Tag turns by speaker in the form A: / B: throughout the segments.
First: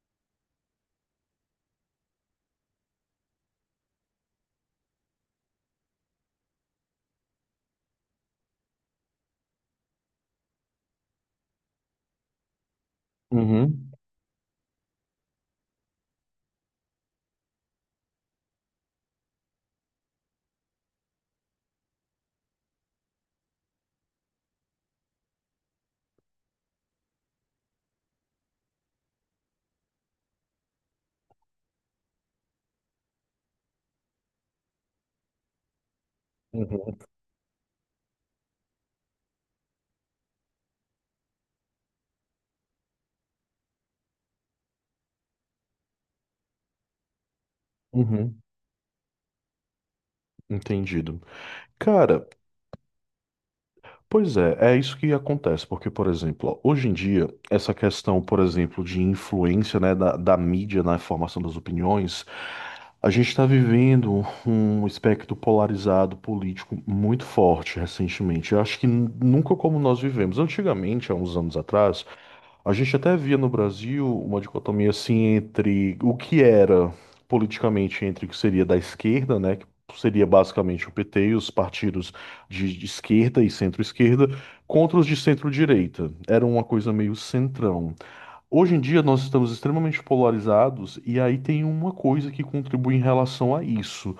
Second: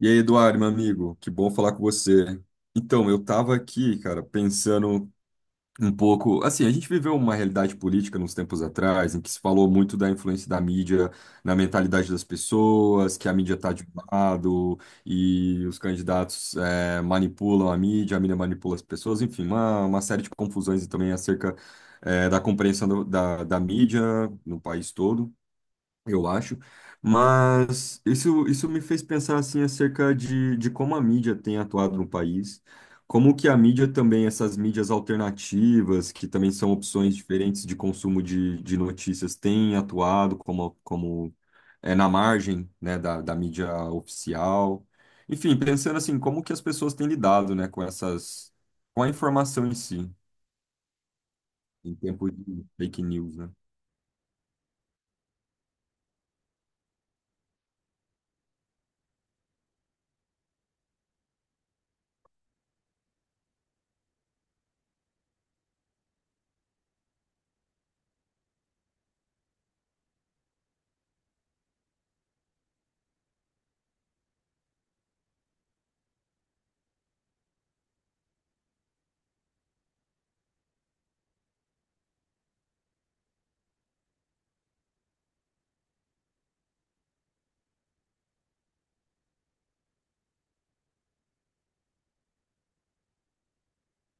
A: E aí, Eduardo, meu amigo, que bom falar com você. Então, eu estava aqui, cara, pensando um pouco. Assim, a gente viveu uma realidade política nos tempos atrás, em que se falou muito da influência da mídia na mentalidade das pessoas, que a mídia está de
B: Uhum,
A: um lado e os candidatos manipulam a mídia manipula as pessoas, enfim, uma série de confusões e também acerca da compreensão da mídia no país todo eu acho. Mas isso me fez pensar assim acerca de como a mídia tem atuado no país, como que a mídia também, essas mídias alternativas, que também são
B: uhum,
A: opções diferentes de consumo de notícias, têm atuado como é, na margem, né, da mídia oficial. Enfim, pensando assim, como que as pessoas têm lidado, né,
B: uhum,
A: com a informação em si,
B: entendido.
A: em
B: Cara,
A: tempo de fake news, né?
B: pois é, é isso que acontece, porque, por exemplo, ó, hoje em dia, essa questão, por exemplo, de influência, né, da mídia na formação das opiniões, a gente está vivendo um espectro polarizado político muito forte recentemente. Eu acho que nunca como nós vivemos. Antigamente, há uns anos atrás, a gente até via no Brasil uma dicotomia assim entre o que era politicamente entre o que seria da esquerda, né, que seria basicamente o PT e os partidos de esquerda e centro-esquerda, contra os de centro-direita. Era uma coisa meio centrão. Hoje em dia nós estamos extremamente polarizados e aí tem uma coisa que contribui em relação a isso.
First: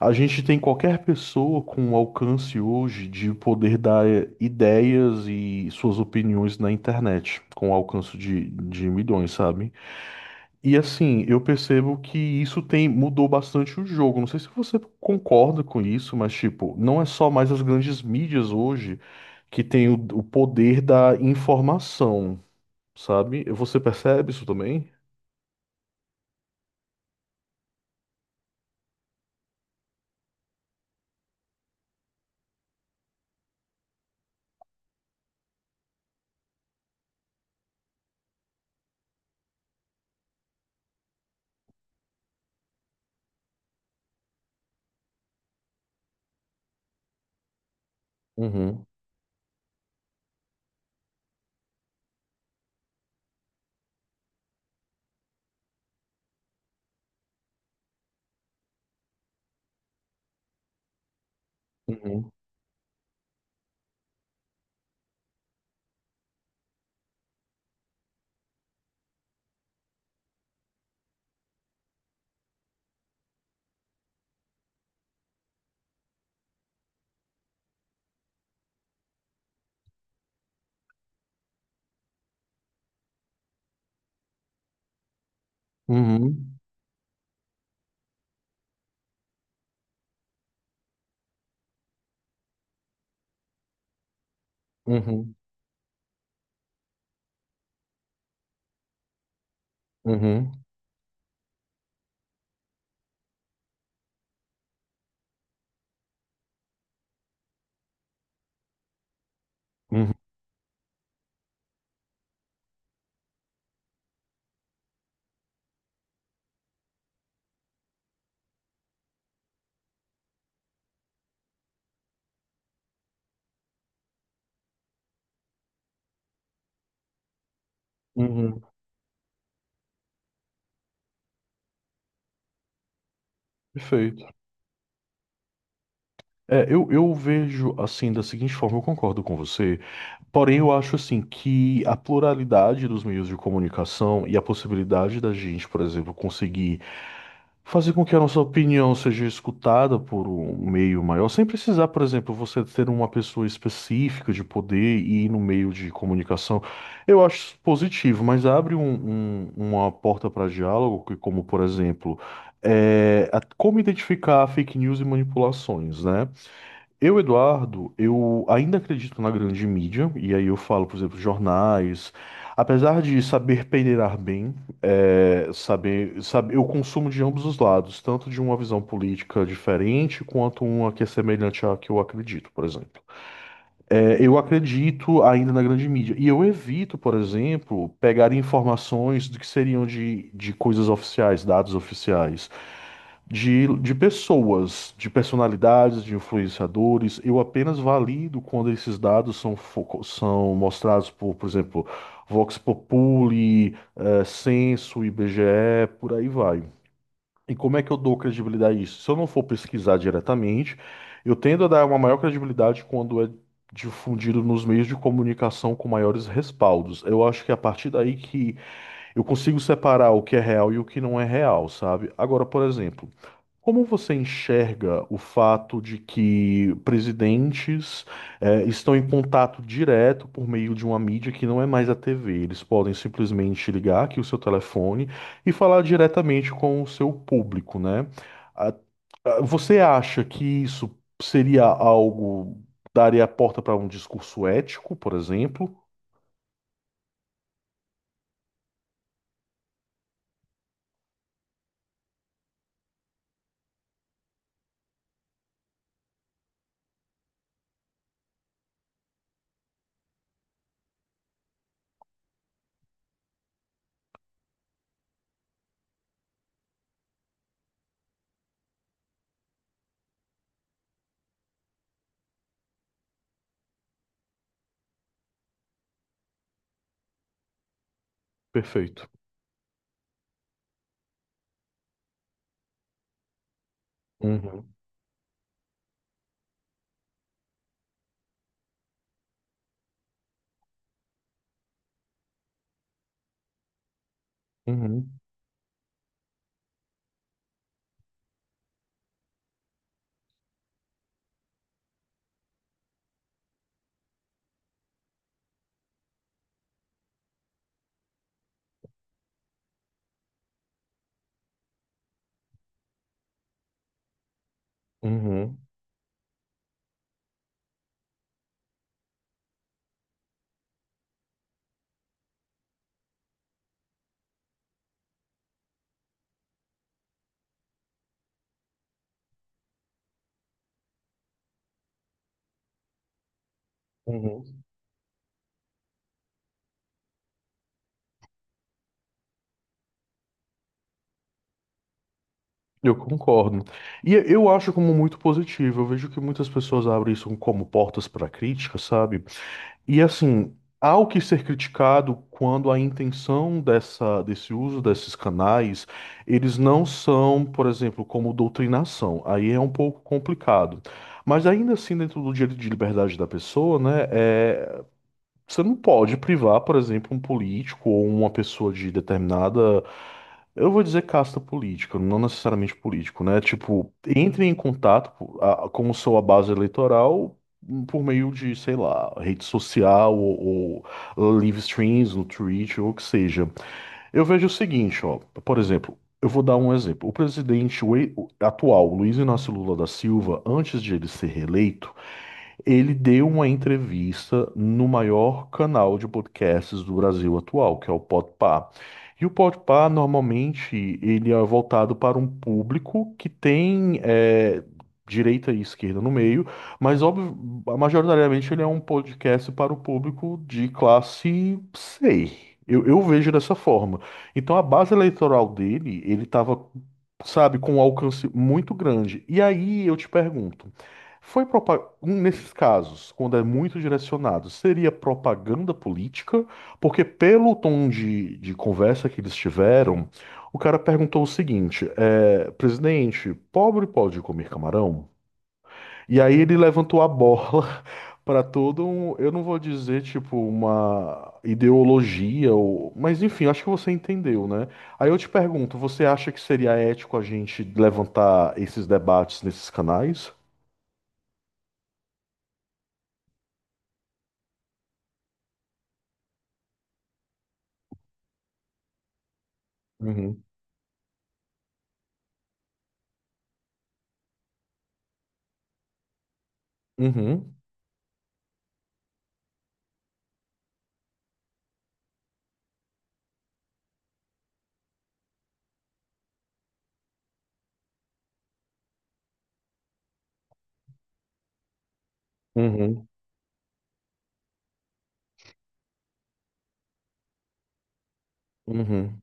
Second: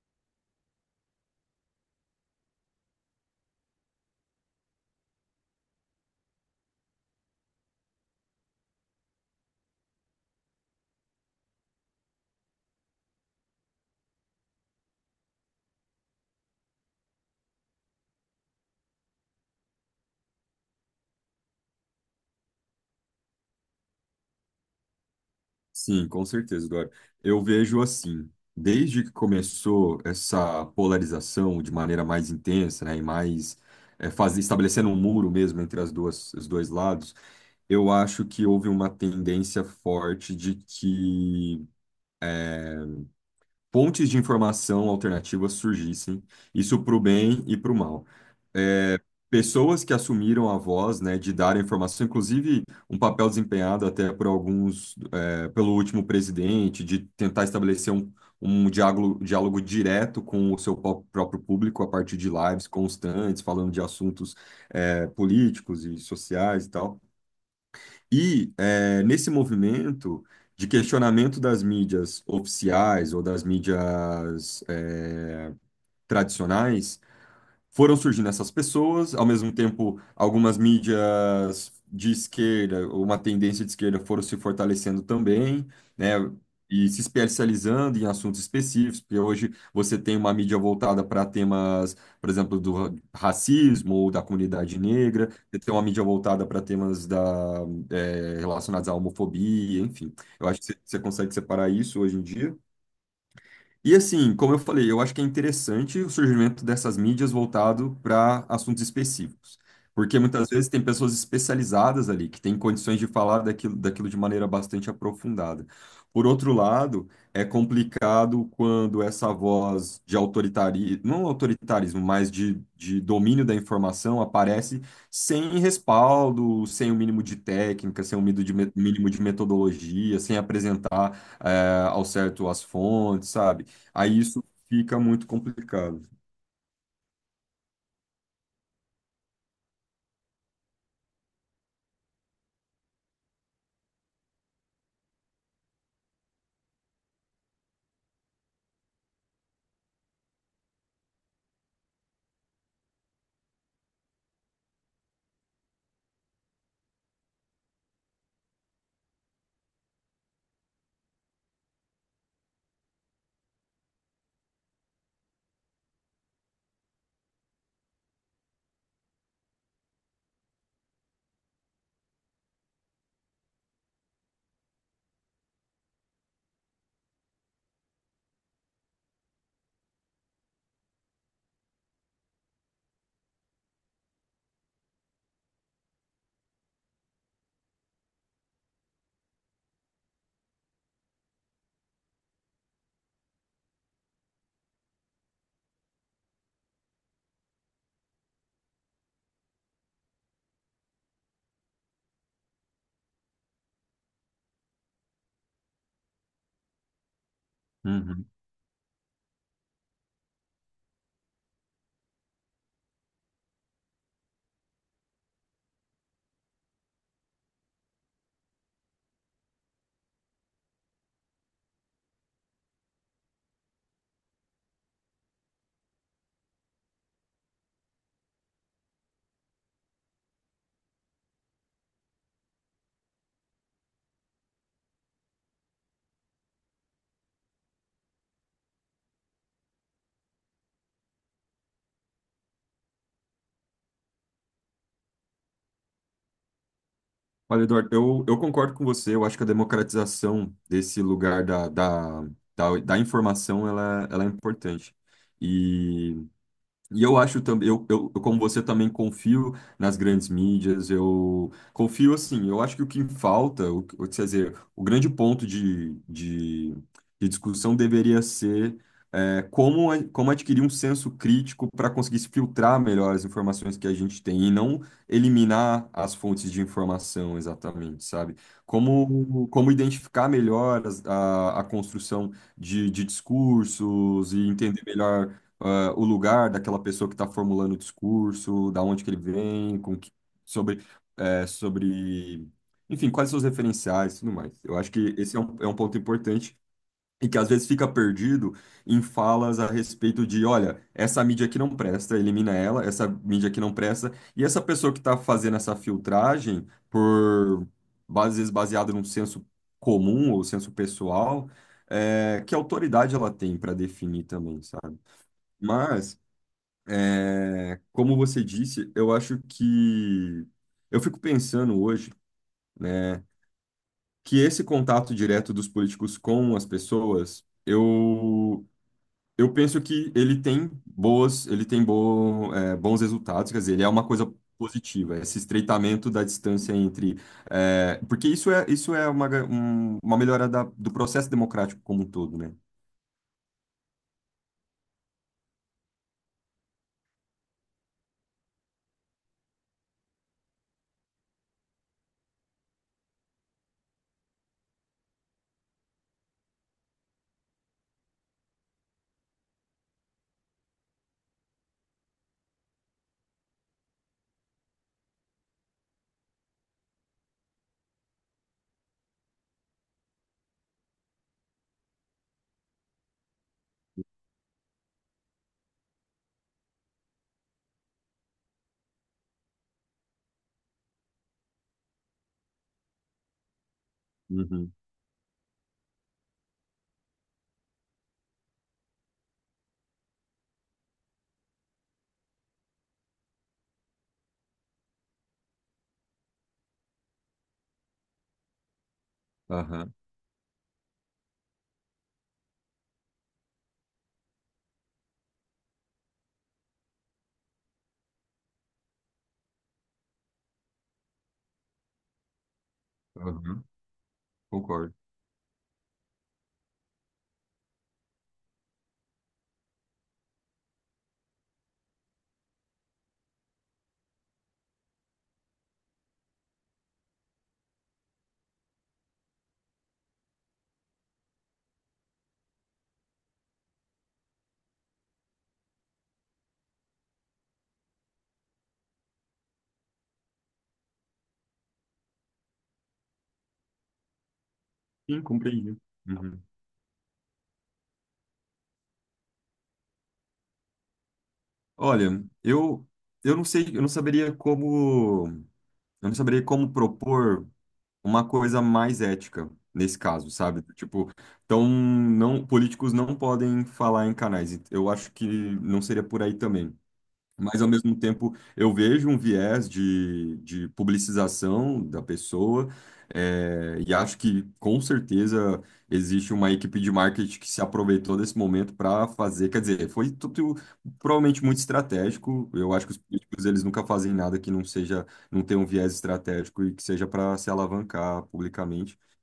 B: A gente tem qualquer pessoa com o alcance hoje de poder dar ideias e suas opiniões na internet, com o alcance de milhões, sabe? E assim, eu percebo que isso tem mudou bastante o jogo. Não sei se você concorda com isso, mas tipo, não é só mais as grandes mídias hoje que têm o poder da informação, sabe? Você percebe isso também?
A: Sim, com certeza, Dora. Eu vejo assim, desde que começou essa polarização de maneira mais intensa, né, e mais estabelecendo um muro mesmo entre as duas, os dois lados, eu acho que houve uma tendência forte de que pontes de informação alternativas surgissem, isso para o bem e para o mal.
B: Uhum,
A: Pessoas que assumiram a voz, né, de dar a informação, inclusive um papel desempenhado até por alguns, é, pelo último presidente, de tentar estabelecer um diálogo direto com o seu próprio público a partir de
B: uhum,
A: lives constantes, falando de assuntos, é, políticos e sociais e tal. E, é, nesse movimento de questionamento das mídias oficiais ou das mídias, é, tradicionais, foram surgindo essas pessoas, ao mesmo tempo, algumas mídias de esquerda, uma tendência de esquerda foram se fortalecendo também, né?
B: uhum,
A: E se especializando em assuntos específicos, porque hoje você tem uma mídia voltada para temas, por exemplo, do racismo ou da comunidade negra,
B: uhum,
A: você tem uma mídia voltada para temas da, relacionados à homofobia, enfim. Eu
B: uhum,
A: acho que você consegue separar isso hoje em dia. E assim, como eu falei, eu acho que é interessante o surgimento dessas mídias voltado para assuntos específicos,
B: uhum,
A: porque muitas vezes tem pessoas especializadas ali que têm condições de falar daquilo de maneira bastante aprofundada. Por outro lado, é complicado quando essa voz de autoritarismo, não autoritarismo, mas de domínio da informação aparece sem respaldo, sem o mínimo de técnica, sem o mínimo de
B: uhum.
A: mínimo de metodologia, sem apresentar, ao certo as fontes, sabe? Aí
B: Perfeito.
A: isso fica muito complicado.
B: É, eu vejo assim da seguinte forma, eu concordo com você, porém eu acho assim que a pluralidade dos meios de comunicação e a possibilidade da gente, por exemplo, conseguir fazer com que a nossa opinião seja escutada por um meio maior, sem precisar, por exemplo, você ter uma pessoa específica de poder e ir no meio de comunicação, eu acho positivo, mas abre uma porta para diálogo, que como por exemplo, é, como identificar fake news e manipulações, né? Eu, Eduardo, eu ainda acredito na grande mídia, e aí eu falo, por exemplo, jornais. Apesar de saber peneirar bem, é, saber, eu consumo de ambos os lados, tanto de uma visão política diferente quanto uma que é semelhante à que eu acredito, por exemplo. É, eu acredito ainda na grande mídia. E eu evito, por exemplo, pegar informações do que seriam de coisas oficiais, dados oficiais, de pessoas, de personalidades, de influenciadores. Eu apenas valido quando esses dados são, são mostrados por exemplo, Vox Populi, Censo, IBGE, por aí vai. E como é que eu dou
A: Uhum.
B: credibilidade a isso? Se eu não for pesquisar diretamente, eu tendo a dar uma maior credibilidade quando é difundido nos meios de comunicação com maiores respaldos. Eu acho que é a partir daí que eu consigo separar o que é real e o que não é real, sabe? Agora, por exemplo. Como você enxerga o fato de que presidentes estão em contato direto por meio de uma mídia que não é mais a TV? Eles podem simplesmente ligar aqui o seu telefone e falar diretamente com o seu público, né? Ah, Você acha que isso seria algo, daria a porta para um discurso ético, por exemplo?
A: Olha, Eduardo, eu concordo com você. Eu acho que a democratização desse lugar da informação ela é importante. E E eu acho também, eu, como você também confio nas grandes mídias, eu confio assim, eu acho que o que falta, quer dizer, o grande ponto de discussão deveria ser como adquirir um senso crítico para conseguir se filtrar melhor as informações que a gente tem e não eliminar as fontes de informação exatamente, sabe?
B: Perfeito.
A: Como identificar melhor a construção de discursos e
B: Uhum,
A: entender melhor o lugar daquela pessoa que está formulando o discurso, da onde que ele vem, sobre, sobre, enfim, quais são os referenciais e tudo mais. Eu acho
B: uhum,
A: que esse é um ponto importante e que às vezes fica perdido em falas a respeito de, olha, essa mídia aqui não presta, elimina ela, essa mídia aqui não presta, e essa pessoa que está fazendo essa filtragem por, às vezes, baseado num senso comum ou senso pessoal, que autoridade ela tem para definir também, sabe?
B: uhum,
A: Mas como você disse, eu acho que eu fico pensando hoje, né, que esse contato direto dos políticos com as pessoas, eu penso que ele tem boas, ele tem bo, é, bons resultados, quer dizer, ele é uma coisa
B: uhum.
A: positiva, esse estreitamento da distância entre, é, porque isso é uma melhora do processo democrático como um todo, né?
B: Eu concordo. E eu acho como muito positivo. Eu vejo que muitas pessoas abrem isso como portas para crítica, sabe? E assim, há o que ser criticado quando a intenção dessa, desse uso desses canais, eles não são, por exemplo, como doutrinação. Aí é um pouco complicado. Mas ainda assim, dentro do direito de liberdade da pessoa, né? É, você não pode privar, por exemplo, um político ou uma pessoa de determinada, eu vou dizer casta política, não necessariamente político, né? Tipo, entre em contato com sua base eleitoral por meio de, sei lá, rede social ou live streams no Twitch ou o que seja. Eu vejo o
A: Uhum.
B: seguinte, ó, por exemplo, eu vou dar um exemplo. O presidente o atual, Luiz Inácio Lula da Silva, antes de ele ser reeleito ele deu uma entrevista no maior canal de podcasts do Brasil atual, que é o Podpah. E o Podpah,
A: Aham,
B: normalmente, ele é voltado para um público que tem direita e esquerda no meio, mas óbvio, majoritariamente ele é um podcast para o público de classe C. Eu vejo dessa
A: aham,
B: forma. Então a base
A: concordo.
B: eleitoral dele, ele estava, sabe, com um alcance muito grande. E aí eu te pergunto. Foi nesses casos, quando é muito direcionado, seria propaganda política, porque pelo tom de conversa que eles tiveram, o cara perguntou o seguinte: é, presidente, pobre pode comer camarão? E aí ele levantou a bola para todo um, eu não vou dizer tipo uma ideologia, ou, mas enfim, acho que você entendeu, né? Aí eu
A: Sim,
B: te
A: compreendi.
B: pergunto, você acha que
A: Uhum.
B: seria ético a gente levantar esses debates nesses canais?
A: Olha, eu não sei, eu não saberia como propor uma coisa mais ética nesse caso,
B: Uhum.
A: sabe? Tipo, então não, políticos não podem falar em canais. Eu acho que não seria por aí também.
B: Uhum.
A: Mas, ao mesmo tempo, eu vejo um viés de publicização da pessoa, e acho que, com certeza, existe uma equipe de marketing que se aproveitou desse momento para fazer. Quer dizer, foi tudo provavelmente muito estratégico. Eu acho que os
B: Uhum,
A: políticos eles nunca fazem nada que não seja, não tenha um viés estratégico e que seja para se alavancar publicamente.
B: uhum.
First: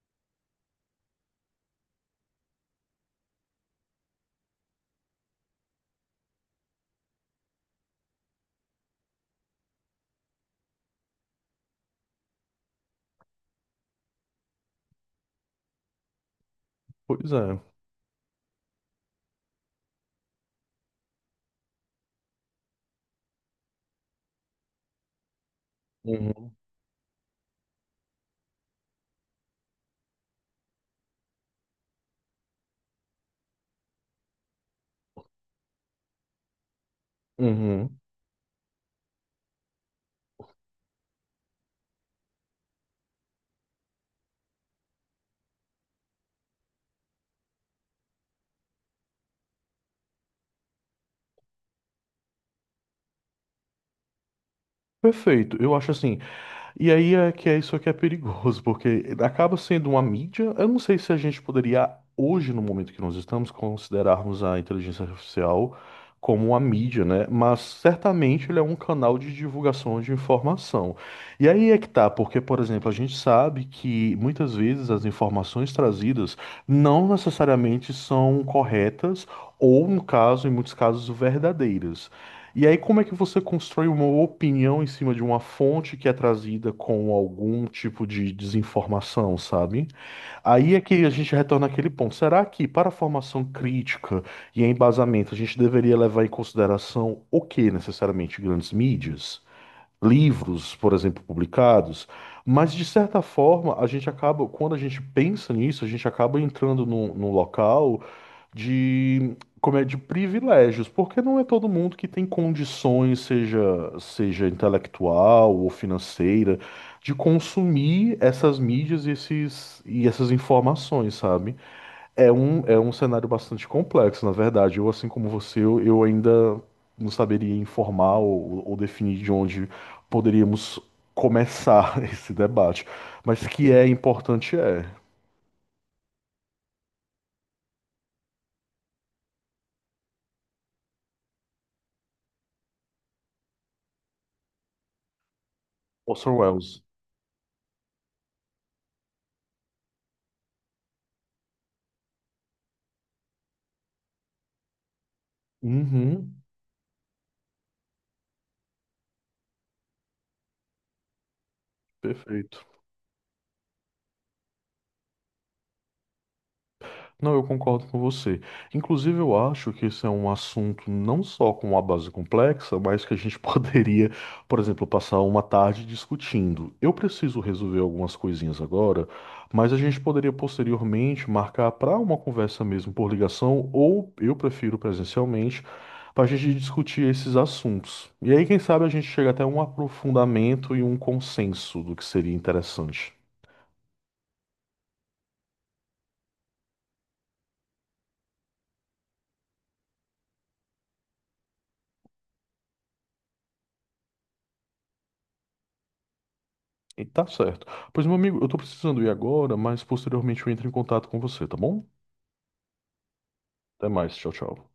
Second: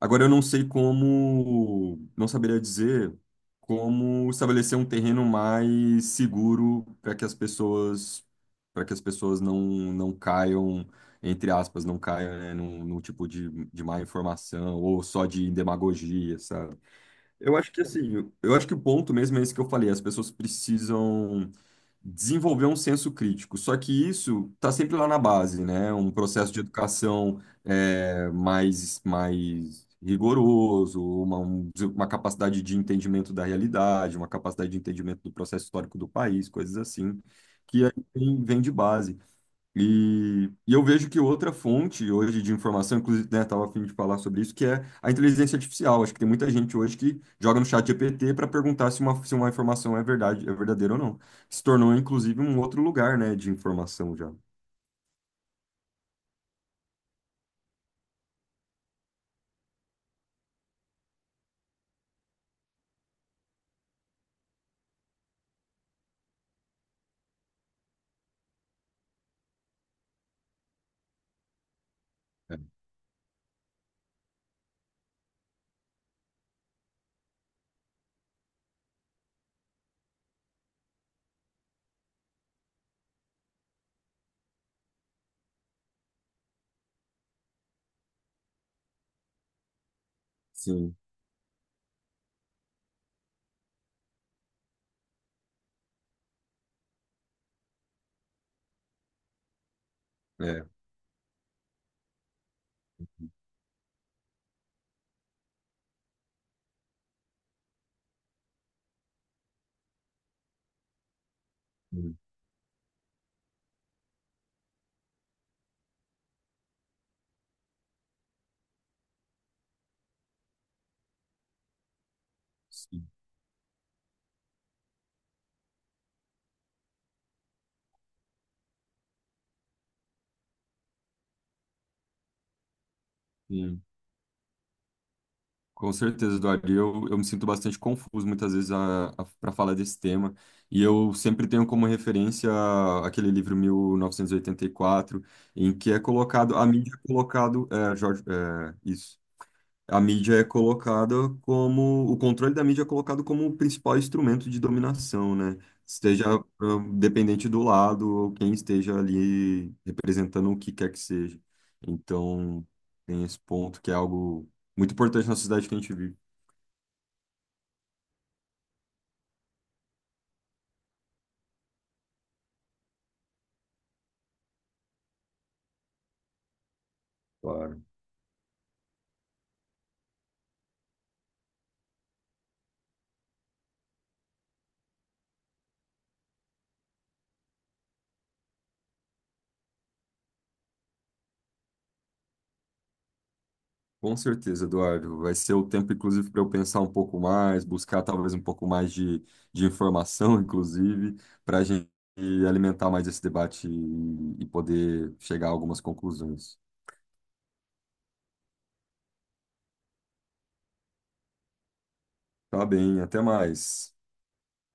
A: Agora eu não sei como, não saberia dizer como estabelecer um terreno mais seguro para que as pessoas não caiam, entre aspas, não caiam, né, num tipo de má informação ou só de demagogia, sabe?
B: Pois
A: Eu
B: é.
A: acho que assim, eu acho que o ponto mesmo é esse que eu falei, as pessoas precisam desenvolver um senso crítico. Só que isso está sempre lá na base, né? Um
B: Uhum,
A: processo de educação mais rigoroso, uma capacidade de entendimento da realidade, uma capacidade de entendimento do processo histórico do país, coisas assim, que aí
B: uhum.
A: vem de base. E eu vejo que outra fonte hoje de informação, inclusive, né, estava a fim de falar sobre isso, que é a inteligência artificial. Acho que tem muita gente hoje que joga no chat GPT para perguntar se uma informação é verdade, é verdadeira ou não. Se tornou, inclusive, um outro lugar, né, de informação já.
B: Perfeito. E aí é que é isso que é perigoso, porque acaba sendo uma mídia. Eu não sei se a gente poderia, hoje, no momento que nós estamos, considerarmos a inteligência artificial como uma mídia, né? Mas certamente ele é um canal de divulgação de informação. E aí é que tá, porque,
A: É.
B: por exemplo, a gente sabe que muitas vezes as informações trazidas não necessariamente são corretas ou, no caso, em muitos casos, verdadeiras. E aí, como é que você constrói uma opinião em cima de uma fonte que é trazida com algum tipo de desinformação, sabe? Aí é
A: Sim,
B: que a gente retorna àquele ponto. Será que, para a formação crítica e embasamento, a gente deveria levar em consideração o que necessariamente? Grandes mídias?
A: é.
B: Livros, por exemplo, publicados, mas de certa forma a gente acaba, quando a gente pensa nisso, a gente acaba entrando num, num local de, como é, de privilégios, porque não é todo mundo que tem condições, seja, seja intelectual ou financeira, de consumir essas mídias e, esses, e essas informações, sabe? É um
A: Sim,
B: cenário bastante complexo, na verdade. Eu, assim como você, eu ainda não saberia informar ou definir de onde poderíamos começar esse debate. Mas que
A: sim.
B: é importante é.
A: Com certeza, Eduardo. E eu me sinto bastante confuso muitas vezes para falar desse tema. E eu sempre tenho como referência aquele livro mil novecentos e oitenta e quatro em que é
B: Orson
A: colocado, a
B: Welles.
A: mídia é colocado, é, Jorge, é, isso. A mídia é colocada como, o controle da mídia é colocado como o principal instrumento de dominação, né? Esteja,
B: Uhum,
A: dependente do lado ou quem esteja ali representando o que quer que seja.
B: perfeito.
A: Então, tem esse ponto que é algo muito importante na sociedade que a gente vive.
B: Não, eu concordo com você. Inclusive, eu acho que esse é um assunto não só com uma base complexa, mas que a gente poderia, por exemplo, passar uma tarde discutindo. Eu preciso resolver
A: Claro.
B: algumas coisinhas agora, mas a gente poderia posteriormente marcar para uma conversa mesmo por ligação, ou eu prefiro presencialmente, para a gente discutir esses assuntos. E aí, quem sabe, a gente chega até um aprofundamento e um consenso do que seria interessante.
A: Com certeza, Eduardo. Vai ser o tempo, inclusive, para eu pensar um pouco mais, buscar talvez um pouco mais de informação, inclusive, para a gente alimentar mais esse debate e poder chegar a algumas conclusões.
B: E tá certo. Pois, meu amigo, eu tô precisando ir agora, mas posteriormente eu entro em contato com você, tá bom?
A: Tá bem, até
B: Até
A: mais.
B: mais, tchau, tchau.